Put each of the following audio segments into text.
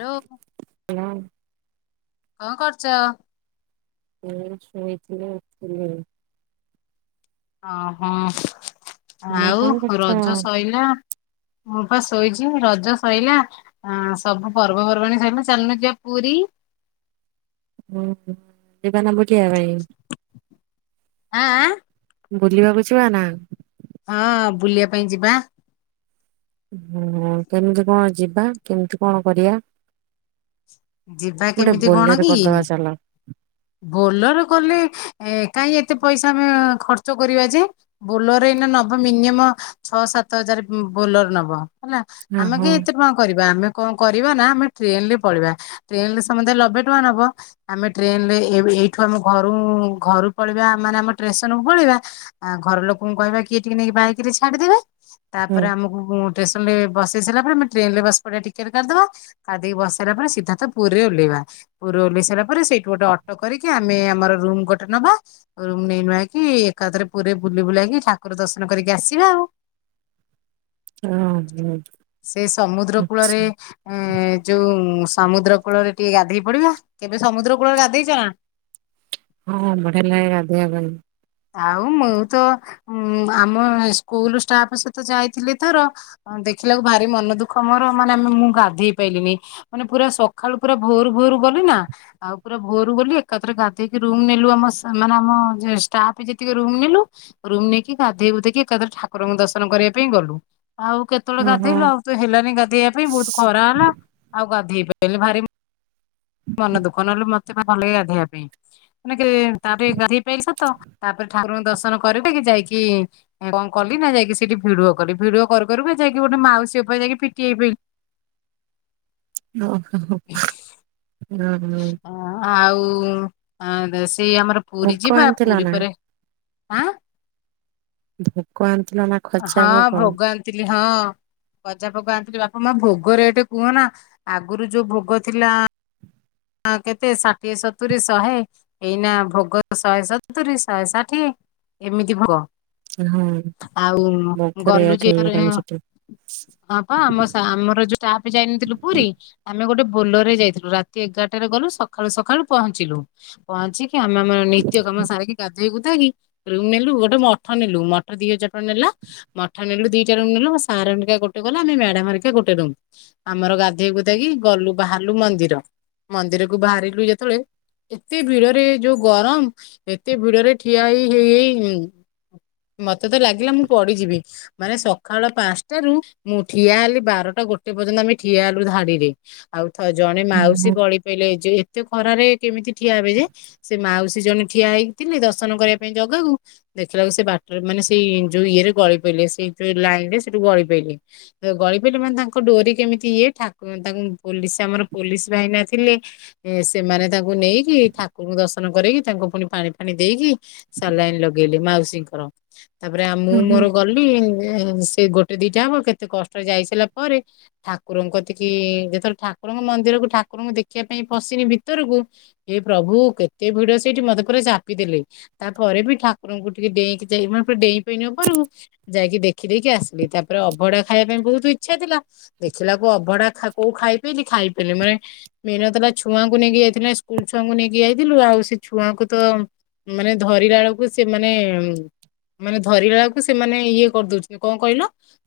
Hello ହଁ କଣ କରୁଛ ହୁଁ ଶୋଇଥିଲେ ହ ହୋଁ ତମେ କଣ ଆଉ କରୁଛ? ରଜ ସୋଇଲା ମୁଁ ପା ଶୋଇଛି ରଜ ସୋଇଲା ସବୁ ପର୍ବପର୍ବାଣୀ ସରଲା ଚାଲନୁ ଯିବା ପୁରୀ ହଁ ଦେବ ନା ବୁଝି ଆ ହଁ ବୁଲିବାକୁ ଯିବା ନା ହଁ ବୁଲିବା ପାଇଁ ଯିବା ହୁଁ କେମିତି କଣ ଯିବା କେମିତି କଣ କରିବା ଯିବା ଗୋଟେ କେମିତି କଣ ବୋଲେର କି କରିଦବା ଚାଲ ବୋଲର କଲେ ଏ ଏ କାହିଁ ଏତେ ପଇସା ଆମେ ଖର୍ଚ୍ଚ କରିବା ଯେ ବୋଲର ଏଇନା ନବ ମିନିମ ଛଅ ସାତ ହଜାର ବୋଲର ନବ। ହେଲା ହଁ ଆମେ ହଁ କାଇଁ ଏତେ ଟଙ୍କା କରିବା ଆମେ କଣ କରିବା ନା ଆମେ ଟ୍ରେନ ଲେ ପଳିବା ଟ୍ରେନ ରେ ସମସ୍ତେ ଲବେ ଟଙ୍କା ନବ ଆମେ ଟ୍ରେନ ଲେ ଏଇ ଏଇଠୁ ଆମ ଘରୁଁ ଘରୁଁ ପଳେବେ ଆମେମାନେ ଆମ ଟ୍ରେସନକୁୁ ପଳେଇବା ଆ ଘର ଲୋକଙ୍କୁ କହିବା କିଏ ଟିକେ ନେଇକି ବାଇକରେ ଛାଡିଦେବେ ହୁଁ ତାପରେ ଆମକୁ ଟେଶନରେ ବସ ସାଇଲା ପରେ ଆମେ ଟ୍ରେନଲେ ବସି ପଡ଼ିବା ଟିକେଟ କାଟିଦେବା କାଟିଦେଇ ବସ୍ ସାରିବା ପରେ ଶିପ ତା ଥ ପୁରୀରେ ଓହ୍ଲେଇବା, ପୁରୀରେ ଓହ୍ଲେଇ ସାରି ପରେ ସେଇଠୁ ଗୋଟେ ଅଟୋ କରିକି ଆମେ ଆମର ରୁମ ଗୋଟେ ନବା ରୁମ ନେଇ ନୁଆଇକି ଏକାଥରେ ପୁରୀରେ ବୁଲି ବୁଲାକି ଠାକୁର ଦର୍ଶନ କରିକି ଆସିବା ଆଉ। ହଁ ସେ ସମୁଦ୍ର କୂଳରେ ଏ ଯୋଉଁ ସମୁଦ୍ର କୂଳରେ ଟିକେ ଗାଧେଇ ପଡିବା, କେବେ ସମୁଦ୍ର କୂଳରେ ଗାଧେଇଛ ନା? ହଁ ବଢିଆ ଲାଗେ ଗାଧେଇବା ପାଇଁ ଆଉ ମୁଁ ତ ଉଁ ଆମ ସ୍କୁଲ ଷ୍ଟାଫ ସହିତ ଯାଇଥିଲି ଥର ଅ ଦେଖିଲାକୁ ଭାରି ମନ ଦୁଃଖ ମୋର ମାନେ ଆମେ ମୁଁ ଗାଧେଇ ପାଇଲିନି ମାନେ ପୁରା ସଖାଳୁ ପୁରା ଭୋର-ଭୋର ଗଲି ନା ଆଉ ପୁରା ଭୋରୁ ଗଲି ଏକାଥରେ ଗାଧେଇକି ରୁମ ନେଲୁ ଆମ ସା ମାନେ ଆମ ଜେସ୍ ଷ୍ଟାପ ଯେତିକି ରୁମ୍ ନେଲୁ ରୁମ ନେଇକି ଗାଧେଇ ଗୁଧେଇକି ଏକାଥରେ ଠାକୁରଙ୍କୁ ଦର୍ଶନ କରିବା ପାଇଁ ଗଲୁ। ଆଉ କେତେବେଳେ ହଁ ହଁ। ଗାଧେଇଲୁ ଆଉ ତ ହେଲାନି ଗାଧେଇବା ପାଇଁ ବହୁତ ଖରା ହେଲା ଆଉ ଗାଧେଇ ପା ଗଲେ ଭାରି ମ ମନା ଦୁଃଖ ନହଲେ ମ [unintelligible] ଭଲ ଗାଧେଇବା ପାଇଁ ମାନେ କି ତାପରେ ଗାଡ଼ି ତାପରେ ଠାକୁରଙ୍କୁ ଦର୍ଶନ କରିକି ଯାଇକି କଣ କଲି ନା ଯାଇକି ସେଇଠି ଭିଡ଼ିଓ କଲି ଭିଡ଼ିଓ କରୁ କରୁ ବି ଯାଇକି ଗୋଟେ ମାଉସୀ ଉପରେ ଯାଇକି ପିଟି ହେଇପଇଲି ଓହୋ ହୋ [unintelligible] ହୁଁ। ଆଉ ଆଁ ଦେଶ ସେଇ ଆମର ପୁରୀ ଭୋଗ ଯିବା ଆଣିଥିଲ ପୁରୀ ନା ପରେ ଆଁ! ଭୋଗ ଆଣ ହଁ ଭୋଗ ଆଣିଥିଲି ହଁ। ଗଜାଭୋଗ ଆଣିଥିଲି ବାପା ମା ଭୋଗ ରେଟ କୁହନା ଆଗରୁ ଯୋଉ ଭୋଗ ଥିଲା ହଁ କେତେ ଷାଠିଏ ସତୁରୀ ଶହେ ଏଇନା ଭୋଗ ଶହେ ସତୁରୀ ଶହେ ଷାଠିଏ ଏମିତି ଭୋଗ। ହଁ ଆଉ ଭୋଗ ଗଲୁ ରେଟ ଯେ ଥରେ ହେଇଗଲାଣି ହଁ ସେଠି ପା ଆମ ସା ଆମର ଯୋଉା ଷ୍ଟାପ ଯାଇନଥିଲୁ ପୁରୀ ଆମେ ଗୋଟେ ବୋଲରେ ଯାଇଥିଲୁ ରା ତି ଏଗାରଟାରେ ଗଲୁ ସଖାଳୁ ସଖାଳୁ ପହଞ୍ଚିଲୁ ପହଞ୍ଚି କି ଆମେ ଆମର ନିତ୍ୟକର୍ମ ସାରିକି ଗାଧେଇ ଗୁ ଇକି ରୁମ୍ ନେଲୁ ଗୋଟେ ମଠ ନେଲୁ ମଠ ଦି ହଜାର ଟଙ୍କା ନେଲା ମଠ ନେଲୁ ଦିଟା ରୁମ୍ ନେଲୁ ସାର ହେରିକା ଗୋଟେ ଗଲା ଆମେ ମ୍ୟାଡାମ ହେରିକା ଗୋଟେ ରୁମ୍ ଆମର ଗାଧେଇ ଗୁଧାକି ଗଲୁ ବାହାରିଲୁ ମନ୍ଦିର ମନ୍ଦିରକୁ ବାହାରିଲୁ ଯେତେବେଳେ ଏତେ ଭିଡରେ ଯୋଉ ଗରମ ଏତେ ଭିଡରେ ଠିଆ ହେଇ ହେଇ ଉଁ ମତେ ତ ଲାଗିଲା ମୁଁ ପଡିଯିବି ମାନେ ସଖାଳ ପାଞ୍ଚଟାରୁ ମୁଁ ଠିଆ ହେଲି ବାରଟା ଗୋଟେ ପର୍ଯ୍ୟନ୍ତ ଆମେ ଠିଆ ହେଲୁ ଧାଡିରେ ଆଉ ଜଣେ ମାଉସୀ ଓହୋ ଗଳି ପାଇଲେ ଏ ଯେ ଏତେ ଖରାରେ କେମିତି ଠିଆ ହେବେ ଯେ ସେ ମାଉସୀ ଜଣ ଠିଆ ହେଇଥିଲେ ଦର୍ଶନ କରିବା ପାଇଁ ଜଗାକୁ ଦେଖିଲାକୁ ସେ ବାଟରେ ମାନେ ସେଇ ଯୋଉ ଇଏରେ ଗଳି ପଇଲେ, ସେଇ ଯୋଉ ଲାଇନ ରେ ସେଠୁ ଗଳି ପଇଲେ ଗଳି ପଇଲେ ମାନେ ତାଙ୍କ ଡୋରି କେମିତି ଇଏ ତାଙ୍କୁ ପୋଲିସ ଆମର ପୋଲିସ ଭାଇନା ଥିଲେ ସେମାନେ ତାଙ୍କୁ ନେଇକି ଠାକୁରଙ୍କୁ ଦର୍ଶନ କରେଇକି ତାଙ୍କୁ ପୁଣି ପାଣି ଫାଣି ଦେଇକି ସାଲାଇନ ଲଗେଇଲେ। ମାଉସୀଙ୍କର। ତାପରେ ମୁଁ ଓହୋ ମୋର ଗଲି ସେ ଗୋଟେ ଦିଟା ହବ କେତେ କଷ୍ଟରେ ଯାଇ ସାରିଲା ପରେ ଠାକୁରଙ୍କ କତିକି ଯେତେବେଳେ ଠାକୁରଙ୍କ ମନ୍ଦିରକୁ ଠା ଠାକୁରଙ୍କୁ ଦେଖିବା ପାଇଁ ପଶିନି ଭିତରକୁ, ଏ ପ୍ରଭୁ କେତେ ଭିଡ ସେଇଠି ମତେ ପୁରା ଚାପିଦେଲେ, ତାପରେ ବି ଠାକୁରଙ୍କୁ ଟିକେ ଡେଇଁକି ଯାଇ ଡେଇଁ ପେଇଲି ଉପରକୁ ଯାଇକି ଦେଖି ଦେଇକି ଆସିଲି, ତାପରେ ଅଭଡ଼ା ଖାଇବା ପାଇଁ ବହୁତ ଇଚ୍ଛା ଥିଲା ଦେଖିଲା କ ଅଭଡ଼ା କୋଉ ଖାଇ ପାଇଲି। ଖାଇ ପଲେ ମାନେ ମେନତଲା ଛୁଆଙ୍କୁ ନେଇକି ଯାଇଥିଲେ ସ୍କୁଲ ଛୁଆଙ୍କୁ ନେଇକି ଯାଇଥିଲୁ ଆଉ ସେ ଛୁଆଙ୍କୁ ତ ମାନେ ଧରିଲା ବେଳକୁ ସେମାନେ ମାନେ ଧରିଲା ବେଳକୁ ସେମାନେ ଇଏ କରିଦଉଛନ୍ତି କଣ କହିଲ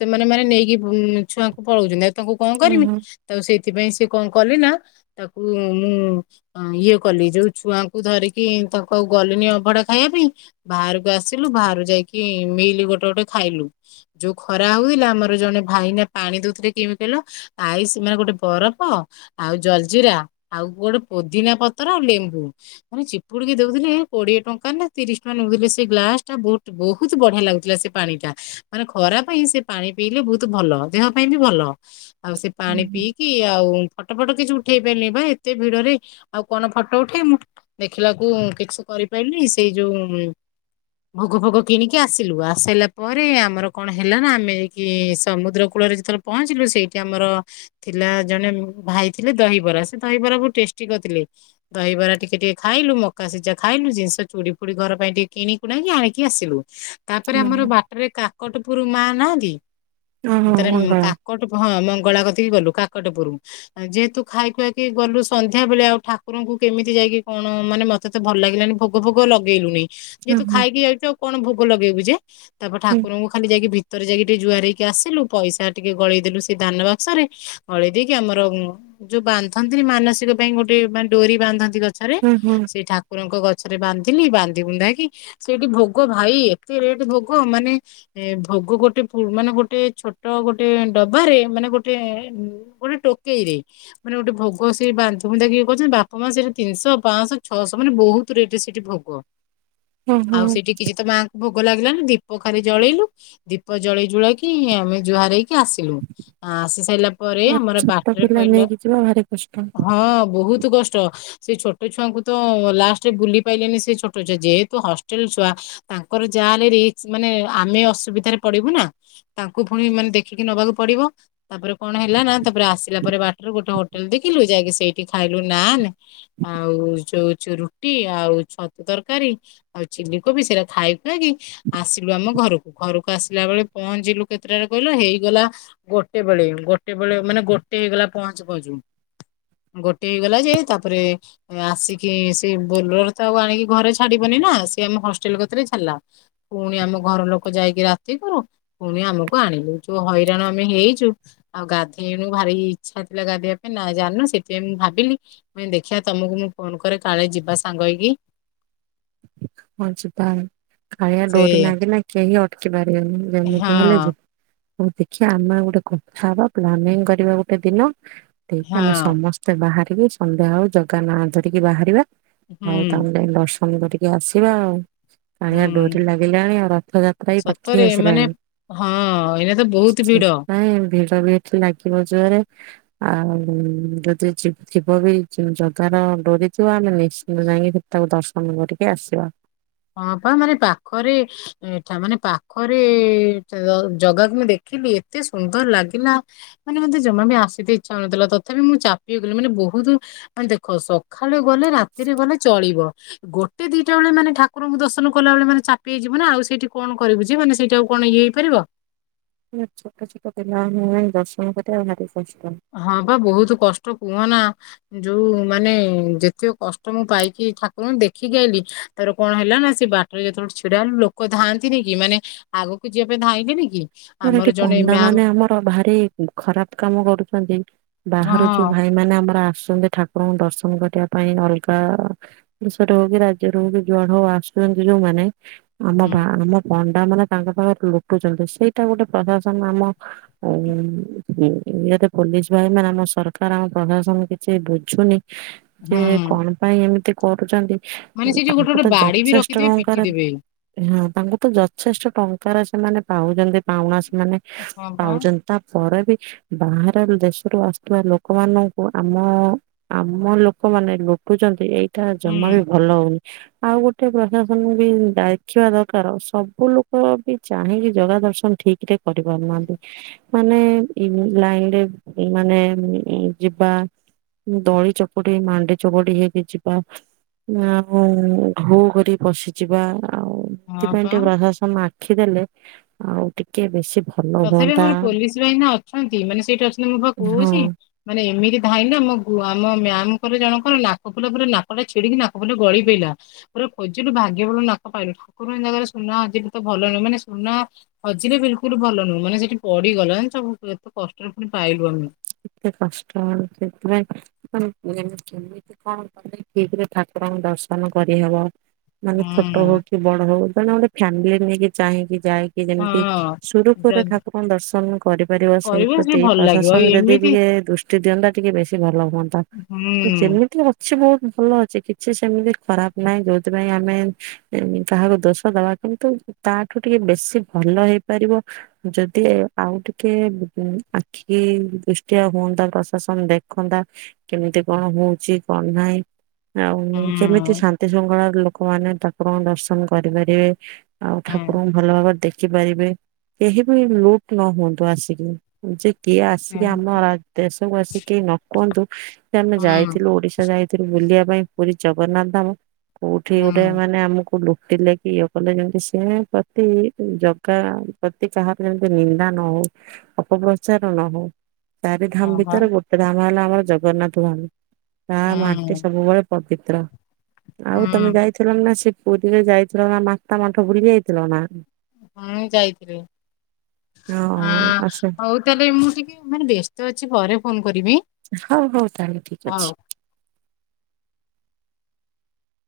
ସେମାନେ ମାନେ ନେଇକି ଛୁଆଙ୍କୁ ପଳଉଛନ୍ତି ଆଉ ତାଙ୍କୁ କଣ କରମି ଓହୋ। ତାଙ୍କୁ ସେଇ ସେଥିପାଇଁ ସେ କ କଲି ନା ତାକୁ ମୁଁ ଇଏ କଲି ଯୋଉ ଛୁଆଙ୍କୁ ଧରିକି ତାକୁ ଗଲିନି ଅଭଡା ଖାଇବା ପାଇଁ, ବାହାରକୁ ଆସିଲୁ ବାହହାର ଯାଇକି ମିଲ ଗୋଟେ ଗୋଟେ ଖାଇଲୁ ଯୋଉ ଖରା ହଉଥିଲା ଆମର ଜଣେ ଭାଇନା ପାଣି ଦଉଥିଲେ କେମତି କହିଲ ଆଇ ସେ ମମାନେ ଗୋଟେ ବରଫ ଆଉ ଜଲଜିିରା ଆଉ ଗୋଟେ ପୋଦିନା ପତ୍ର ଆଉ ଲେମ୍ବୁ ମାନେ ଚିପୁଡିକି ଦଉଥିଲେ କୋଡିଏ ଟଙ୍କା ନା ତିରିଶ ଟଙ୍କା ନେଉଥିଲେ ସେ ଗ୍ଲାସ ଟା ବହୁ ବହୁତ ବଢିଆ ଲାଗୁଥିଲା ସେ ପାଣିଟା ମାନେ ଖରା ପାଇଁ ସେ ପାଣି ପିଇଲେ ବହୁତ ଭଲ ଦେହ ପାଇଁ ବି ଭଲ। ଆଉ ସେ ପାଣି ପିଇକି ଆଉ ଫଟୋ ଫଟ କିଛି ଉଠେଇ ପାରିନି ବା ଏତେ ଭିଡରେ ଆଉ କଣ ଫଟୋ ଉଠେଇ ମୁଁ ଦେଖିଲାକୁ କିଛି କରିପାରିଲିନି ସେଇ ଯୋଉ ଭୋଗ ଫୋଗ କିଣିକି ଆସିଲୁ, ଆସିଲା ପରେ ଆମର କଣ ହେଲା ନା ଆମେ କି ସମୁଦ୍ର କୂଳରେ ଯେତେବେଳେ ପହଞ୍ଚିଲୁ ସେଇଠି ଆମର ଥିଲା ଜଣେ ଉମ୍ ଭାଇ ଥିଲେ ଦହିବରା ସେ ଦହିବରା ବହୁତ ଟେଷ୍ଟି କରିଥିଲେ ଦହିବରା ଟିକେ ଟିକେ ଖାଇଲୁ ମକା ସିଝା ଖାଇଲୁ ଜିନିଷ ଚୁଡ଼ି ଫୁଡି ଘର ପାଇଁ ଟିକେ କିଣିଣକି ଆଣିକି ଆସିଲୁ। ତାପରେ ଆମର ଓହୋ ବାଟରେ କାକଟ ପୁରୁ ମା ନାହାନ୍ତି। ଓହୋ ତରେ ମଙ୍ଗଳା କାକଟ ହଁ ମଙ୍ଗ ଗଳା କତିକି ଗଲୁ କାକଟପୁରୁ। ଯେହେତୁ ଖାଇ ଖୁଆକି ଗଲୁ ସନ୍ଧ୍ୟା ବେଳେ ଆଉ ଠାକୁରଙ୍କୁ କେମିତି ଯାଇକି କଣ ମାନେ ମତେ ତ ଭଲ ଲାଗିଲାନି ଭୋଗ ଭୋଗ ଲଗେଇ ଲୁନେଇ। ଯେହେତୁ ଓହୋ। ଖାଇକି ଯାଇଛୁ ଆଉ କଣ ଭୋଗ ଲଗେଇବୁ ଯେ। ତାପରେ ହୁଁ ଠାକୁରଙ୍କୁ ଖାଲି ଯାଇକି ଭି ଭତରେ ଯାଇକି ଟିକେ ଜୁହାର ହେଇକି ଆସିଲୁ ପଇସା ଟିକେ ଗଳେଇ ଦେଲୁ ସେ ଧାନ ବାକ୍ସରେ ଗଳେଇ ଦେଇକି ଆମର ଯୋଉ ବାନ୍ଧନ୍ତିନି ମାନସିକ ପାଇଁ ଗୋଟେ ମାନେ ଡୋରି ବାନ୍ଧନ୍ତି ଗଛ ଗଛରେ ହୁଁ ହୁଁ ସେ ଠାକୁରଙ୍କ ଗ ସେରେ ବାନ୍ଧିଲି ବାନ୍ଧି ବନ୍ଧାକ କି ସେଠି ଭୋଗ ଭାଇ ଏତେଠ ଭୋଗ ମାନେ ଭୋଗ ଗୋଟେ ମାନେ ଗୋଟେ ଛୋଟ ଗୋଟେ ଡବାରେ ମାନେ ଗୋଟେ ଗୋଟେ ଟୋକେଇରେ ମାନେ ଗୋଟେ ଭୋଗ ସେ ବାନ୍ଧ ଫନ୍ଧା କିଏ କହୁଛନ୍ତି ବାପା ମା ସେଇଟା ତିନିଶହ ପାଞ୍ଚଶହ ଛଅଶହ ମାନେ ବହୁତ ରେଟ ସେଠି ଭୋଗ। ହୁଁ ଆଉ ହୁଁ ସେଠି କିଛି ତ ମାଆଙ୍କୁ ଭୋ ଭ ଲାଗିଲାନି ଦୀପ ଖାଲି ଜଳେଇଲୁ ଦୀପ ଜଳେଇ ଜୁଳେଇକି ଆମେ ଯୁହାର ହେଇ ଆସିଲୁ ଆସି ସାରିଲା ପରେ ଗୋଟେ ଆମର ଛୋଟ ରେ ପିଲା ପଲା ନେଇକି ଯିବା ଭାରି କଷ୍ଟ ହଁ ବହୁତ କଷ୍ଟ। ସେ ଛୋଟ ଛୁଆଙ୍କୁ ତ ଲାଷ୍ଟରେ ବୁଲି ପାଇଲେନି ସେ ଛୋଟ ଛୁଆ ଯେହେତୁ ହଷ୍ଟେଲ ଛୁଆ ତାଙ୍କର ଯାହା ହେଲେ ମାନେ ଆମେ ଅସୁବିଧାରେ ପଡିବୁ ନା ତାଙ୍କୁ ପୁଣି ମାନେ ଦେଖିକି ନବାକୁ ପଡିବ ତାପରେ କଣ ହେଲା ନା ତାପରେ ଆସିଲା ପରେ ବାଟରେ ଗୋଟ ହୋଟେଲ ଦେଖିଲୁ ଯାଇକି ସେଇଠି ଖାଇଲୁ ନାନ ଆଉ ଯୋଉ ଚୁ ରୁଟି ଆଉ ଛତୁ ତରକାରୀ ଆଉ ଚିଲ କୋବି ସେଇଟା ଖାଇ ଖାଇକି ଆସିଲୁ ଆମ ଘରକୁ ଘରକୁ ଆସିଲା ବେଳେ ପହଞ୍ଚିଲୁ କେତେଟା ରେ କହିଲ ହେଇଗଲା ଗୋଟେ ବେଳେ ଗୋଟେ ବେଳେ ମାନେ ଗୋଟେ ହେଇଗଲା ପହଞ୍ଚୁ ପହଞ୍ଚୁ ଗୋଟେ ହେଇଗଲା ଯେ ତାପରେ ଆସିକି ସେ ବୋଲର ତ ଆଉ ଆଣିକି ଘରେ ଛାଡିବନି ନା ସେ ଆମ ହଷ୍ଟେଲ କଥରେ ଛାଡ଼ିଲା ପୁଣି ଆମ ଘର ଲୋକ ଯାଇକି ରାତି କରୁ ପୁଣି ଆମକୁ ଆଣିଲୁ ଯୋଉ ହଇରାଣ ଆମେ ହେଇଛୁ ଆଉ ଗାଧ ତଣୁ ଭାରି ଇଚ୍ଛା ଥିଲା ଗାଧେଇବା ପାଇଁ ଜାଣିନୁ ସେଥିପାଇଁ ମୁଁ ଭାବିଲି ମୁଇ ଦେଖିବା ତମକୁ ମୁଁ ଫୋନ କରେ କାଳେ ଯିବା ସାଙ୍ଗ ହେଇକି । ହଁ ଯିବା କାଳିଆ ସେ ଡୋରି ନାଗିଲ କେହି ଅ କିବାର ଏମ୍ ଜାନିକି ହେଲେ ଯେ ହଁ ହୋଉ ଦେଖିଆ ଆମେ ଆଉ ଗୋଟେ କଥା ହବା ପ୍ଲାନିଂ କରିବା ଗୋଟେ ଦିନ ଦେଇକି ହଁ ଆମେ ସମସ୍ତେ ବାହାର ଏବେ ସନ୍ଧ୍ୟା ହଉ ଜଗା ନାଁ ଧରିକି ବାହାରିବା । ହଉ ହୁଁ ତାହେଲେ ଏ ବର୍ଷ୍ ଅନୁ କରିକି ଆସ୍ ଯିବା ଆଉ କାଳିଆ ଡୋରି ହୁଁ ଲାଗିଲାଣି ଆଉ ରଥଯାତ୍ରା ବି ପାଖେଇ ସତରେ ମାନେ ଆସିଲାଣି ହଁ ଏଇନା ତ । ବହୁତ ଭିଡ ସେଥିପାଇଁ ଭି ତ ଏବେ ଏଠି ଲାଗିବ ଜୋରେ। ଆଉ ଯଦି ଯି ଯିବ ବି ଜଗାର ଡୋରିଥିବ ଆମେ ନିଶ୍ଚିତ ଯାଇଁକି ସେ ତାକୁ ଦର୍ଶନ କରିକି ଆସିବା। ହଁ ପା ମାନେ ପାଖରେ ଏଁ ଠା ମାନେ ପାଖରେ ଚ ଜଗାକୁ ମୁଁ ଦେଖିଲି ଏତେ ସୁନ୍ଦର ଲାଗିଲା ମାନେ ମତେ ଜମା ବି ଆସିତେ ଇଚ୍ଛା ହୋଉନଥୁଲା। ତଥାପି ମୁଁ ଚାପି ହେଇଗଲିି ମାନେ ବୋହୁତ ମାନେ ଦେଖ ସଖାଳେ ଗଲେ ରାତିରେ ଗଲେ ଚଳିବ ଗୋଟେ ଦିଟା ଓଳେ ମାନେ ଠା କୁରଙ୍କୁ ଦର୍ଶନ କଲା ବେଳେ ମାନେ ଚାପି ହେଇଯିବୁ ନାଁ ଆଉ ସେଇଠି କଣ କରିବୁ ଯେ ମାନେ ସେଇଠି ଆଉ କଣ ଆଉ ଇଏ ହେଇପାରିବ? ଇଏ ଛୋଟ ଛୋଟ ପିଲାମାନେ ଯାଇଁକି ଦର୍ଶନ କରିବା ଭାରି କଷ୍ଟ। ହଁ ପା ବୋହୁତ କଷ୍ଟ କୁହନା ଯୋଉ ମାନେ ଯେତିକ କଷ୍ଟ ମୁଁ ପାଇକି ଠାକୁରଙ୍କୁ ଦେଖିକି ଆଇଲି ତାର କଣ ହେଲା ନାଁ ସେ ବାଟରେ ଯେତୋଳୁ ଛିଡା ହେଲୁ ଲୋକ ଧାଆନ୍ତିନେଇ କି ମାନେ ଆଗକୁ ଯିବା ପାଇଁ ଧାଇଲେନି କି? ମାନେ ଏଠି ଆମର ଜଣେ ମ୍ୟାମ ପଣ୍ଡାମାନେ ଆମର ଭାରି ଖରାପ କାମ କରୁଛନ୍ତି। ବାହାରୁ ଯୋଉ ହଁ ଭାଇମାନେ ଆମର ଆ ସନ୍ତି ଠାକୁରଙ୍କୁ ଦର୍ଶନ କରିବା ପାଇଁ ଅଲଗା ଦେଶରେ ହୋଉ କି ରାଜ୍ୟରେ ହୋଉ କି ଜୁଆଡୁ ହୋଉ ଆସୁଚନ୍ତି ଯୋଉମାନେ ଆମ ହୁଁ ଭା ଆମ ପ ଡାମାନେ ତାଙ୍କ ପାଖୁର ଲୁଟୁଛନ୍ତି ସିଏ ଏଟା ଗୋଟେ ପ୍ରଶାସନ ଆମ ଆଉ ହୁଁ ଇଏତ ପୋଲିସ ଭାଇମାନେ ଆମ ସରକାର ଆମ ପ୍ରଶାସନ କିଛି ବୁଝୁନି। ଯେ ହୁଁ କଣ ପାଇଁ ଏମିତି କରୁଚନ୍ତି। ମାନେ ସେଇ ଯୋଉ ଗୋଟେ ଗୋଟେ ବାଡି ବି ରଖିଥିବେ ଟଙ୍କାର ପିଟି ଦେବେ। ହଁ ତାଙ୍କୁ ତ ଯଥେଷ୍ଟ ଟଙ୍କାର ସେମାନେ ପାଉଚନ୍ତି ଆ ମାସ ମାନେ ହଁ ପା ପାଉଚନ୍ତି ତା ପରେ ବି ବାହାର ଦେଶରୁ ଆସୁଥୁବା ଲୋକମାନଙ୍କୁ ଆମ ଆମ ଲୋକମାନେ ଲୁଟୁଚନ୍ତି ଏଇ ତାହା ହୁଁ ଜମା ବି ଭଲ ହୋଉନି। ଆଉ ଗୋଟେ ପ୍ରଶାସନ ବି ଦାଖିବା ଦରକାର ସବୁ ଲୋକ ବି ଚାହିଁକି ଜଗା ଦର୍ଶନ ଏତେ କରିପାରୁନାହାନ୍ତି। ମାନେ ଇନ୍ ଲାଇନରେ ମାନେ ଉଁ ଯିବା ଦଳି ଚକଟି ହେଇ ମାଣ୍ଡି ଚକଟି ହେଇକି ଯିବା ଆଉ ଘୋ କରି ପଶିଯିବା। ଆଉ ହଁ ଥିପାଇଁ ପା ଟିକେ ବାଧା ସମାନ୍ ଖିଦେଲେ ଆଉ ଟି କେ ବେଶୀ ତଥାପି ଆମର ପୋଲିସ ବାହିନି ଅଛନ୍ତି ମାନେ ସେଇଠି ଅଛନ୍ତି ମୁଁ ବା ହଁ କହୁଛି ମାନେ ଏମିତି ଧାଇଁଲା ଆମ ଗୁ ଆମ ମ୍ୟାମଙ୍କର ଜଣକର ନାକ ଫୁଲ ପୁରା ନାକଟା ଛିଡିକି ନାକ ଫୁଲ ଗଳି ପଇଲା ପୁରା ଖୋଜିଲୁ ଭାଗ୍ୟ ଭଲ ନାକ ପାଇଲୁ ଠାକୁରଙ୍କ ଜାଗାରେ ସୁନା ହଜିଲେ ତ ଭଲ ନୁହଁ ମାନେ ସୁନା ହଜିିଲେ ବିଲକୁଲ ଭଲ ନୁହଁ ମାନେ ସେଠି ପିଡି ଗଲା ଜାଣିଚ କେତେ କଷ୍ଟରେ ପୁଣି ପାଇଲୁ ଆମେ। ଏତେ କଷ୍ଟ ହଉ ସେଥିପାଇଁ ଯେମି କେମିତି କଣ କରିକି ଠିକରେ ଠାକୁରଙ୍କୁ ଦର୍ଶନ କରିହେବ। ମାନେ ଛୋଟ ହୁଁ ହୋଉ କି ବଡ ହୋଉ। ମାନେ ଗୋଟେ ଫ୍ୟାମିଲି ନେଇକି ଚାହିଁକି ଯାଇକି ଯେମିତି ହଁ ସୁରୁଖୁରୁରେ ଯଦି ଠାକୁରଙ୍କୁ ଦର୍ଶନ କରିପାରିବ କରିବ ସେ ସେଇପ୍ରତି ଭଲ ଲାଗିବ ପ୍ରଶାସ ହଁ ଆଉ ଯଦି ବି ଏମିତି ହେ ଦୁଷ୍ଟ ଦିଅନ୍ତା ଟିକେ ବେଶୀ ଭଲ ହୁଅନ୍ତା ହୁଁ ଯେମିତି ଅଛି ବହୁତ ଭଲ ଅଛି କିଛି ସେମିତି ଖରାପ ନାହିଁ ଯୋଉଥିପାଇଁ ଆମେ କାହାକୁ ଦୋଷ ଦବା କିନ୍ତୁ ତାଠୁ ଟିକେ ବେଶୀ ଭଲ ହେଇପାରିବ ଯଦି ଆଉ ଟିକେ ଆଖି କି ଦୃଷ୍ଟିଆ ହୁଅନ୍ତା ପ୍ରଶାସନ ଦେଖନ୍ତା କେମିତି କଣ ହଉଛି କଣ ନାହିଁ। ଆଉ ହୁଁ କେମିତି ଶାନ୍ତି ସୃଙ୍କଳାରେ ଲୋ ଲୋକମାନେ ଠାକୁରଙ୍କୁ ଦର୍ଶନ କରିପାରିବେ ଆଉ ହୁଁ ଠାକୁରଙ୍କୁ ଭଲ ଭାବରେ ଦେ ଖିପାରିବେ କେହି ବି ଲୁଟ ନ ହୁଅନ୍ତୁ ଆସିକି ଯେ କିଏ ହୁଁ ଆସିକି ଆମ ରା ଦେଶକୁ ଆସିକି କେହି ନ କୁହନ୍ତୁ କି ଆମେ ଯାଇଥିଲୁ ହୁଁ ଓଡିଶା ଯାଇ ଏଥିରୁ ବୁଲିବା ପାଇଁ ପୁରୀ ଜଗନ୍ନାଥ ଧାମ କୋଉଠି ଗୋଟେ ମାନେ ଆମକୁ ଲୁ ତି ଲେକି ଇଏ କଲେ ଯେମିତି ସେ ପ୍ରତି ଜଗା ପ୍ରତି କାହାର ଯେମିତି ନିନ୍ଦା ନ ହଉ ଅପ ଚାରଣ ହୋଉ। ଚାରି ଧାମ ହଁ ବା ଭିତରେ ଗୋଟେ ଧାମ ହେଲା ହଁ ଜଗନ୍ନାଥ ଭାଲୁ। ତା ମାଟି ହୁଁ ସବୁବେଳେ ପଦି ତ୍ର। ଆଉ ହୁଁ ତମେ ଯାଇଥିଲ ନା ସେ ପୁରୀରେ ଯାଇଥିଲ ନା ମାତା ମଠ ବୁଲି ଯାଇଥିଲ ନା? ହଁ ଯାଇଥିଲି ହ ହଁ ଆସ ହଉ ତାଲେ ମୁଁ ଟିକେ ମାନେ ବ୍ୟସ୍ତ ଅଛି ପରେ ଫୋନ କରିବି ହଉ ହଉ ତାହେଲେ ଠିକ ହଉ। ଅଛି।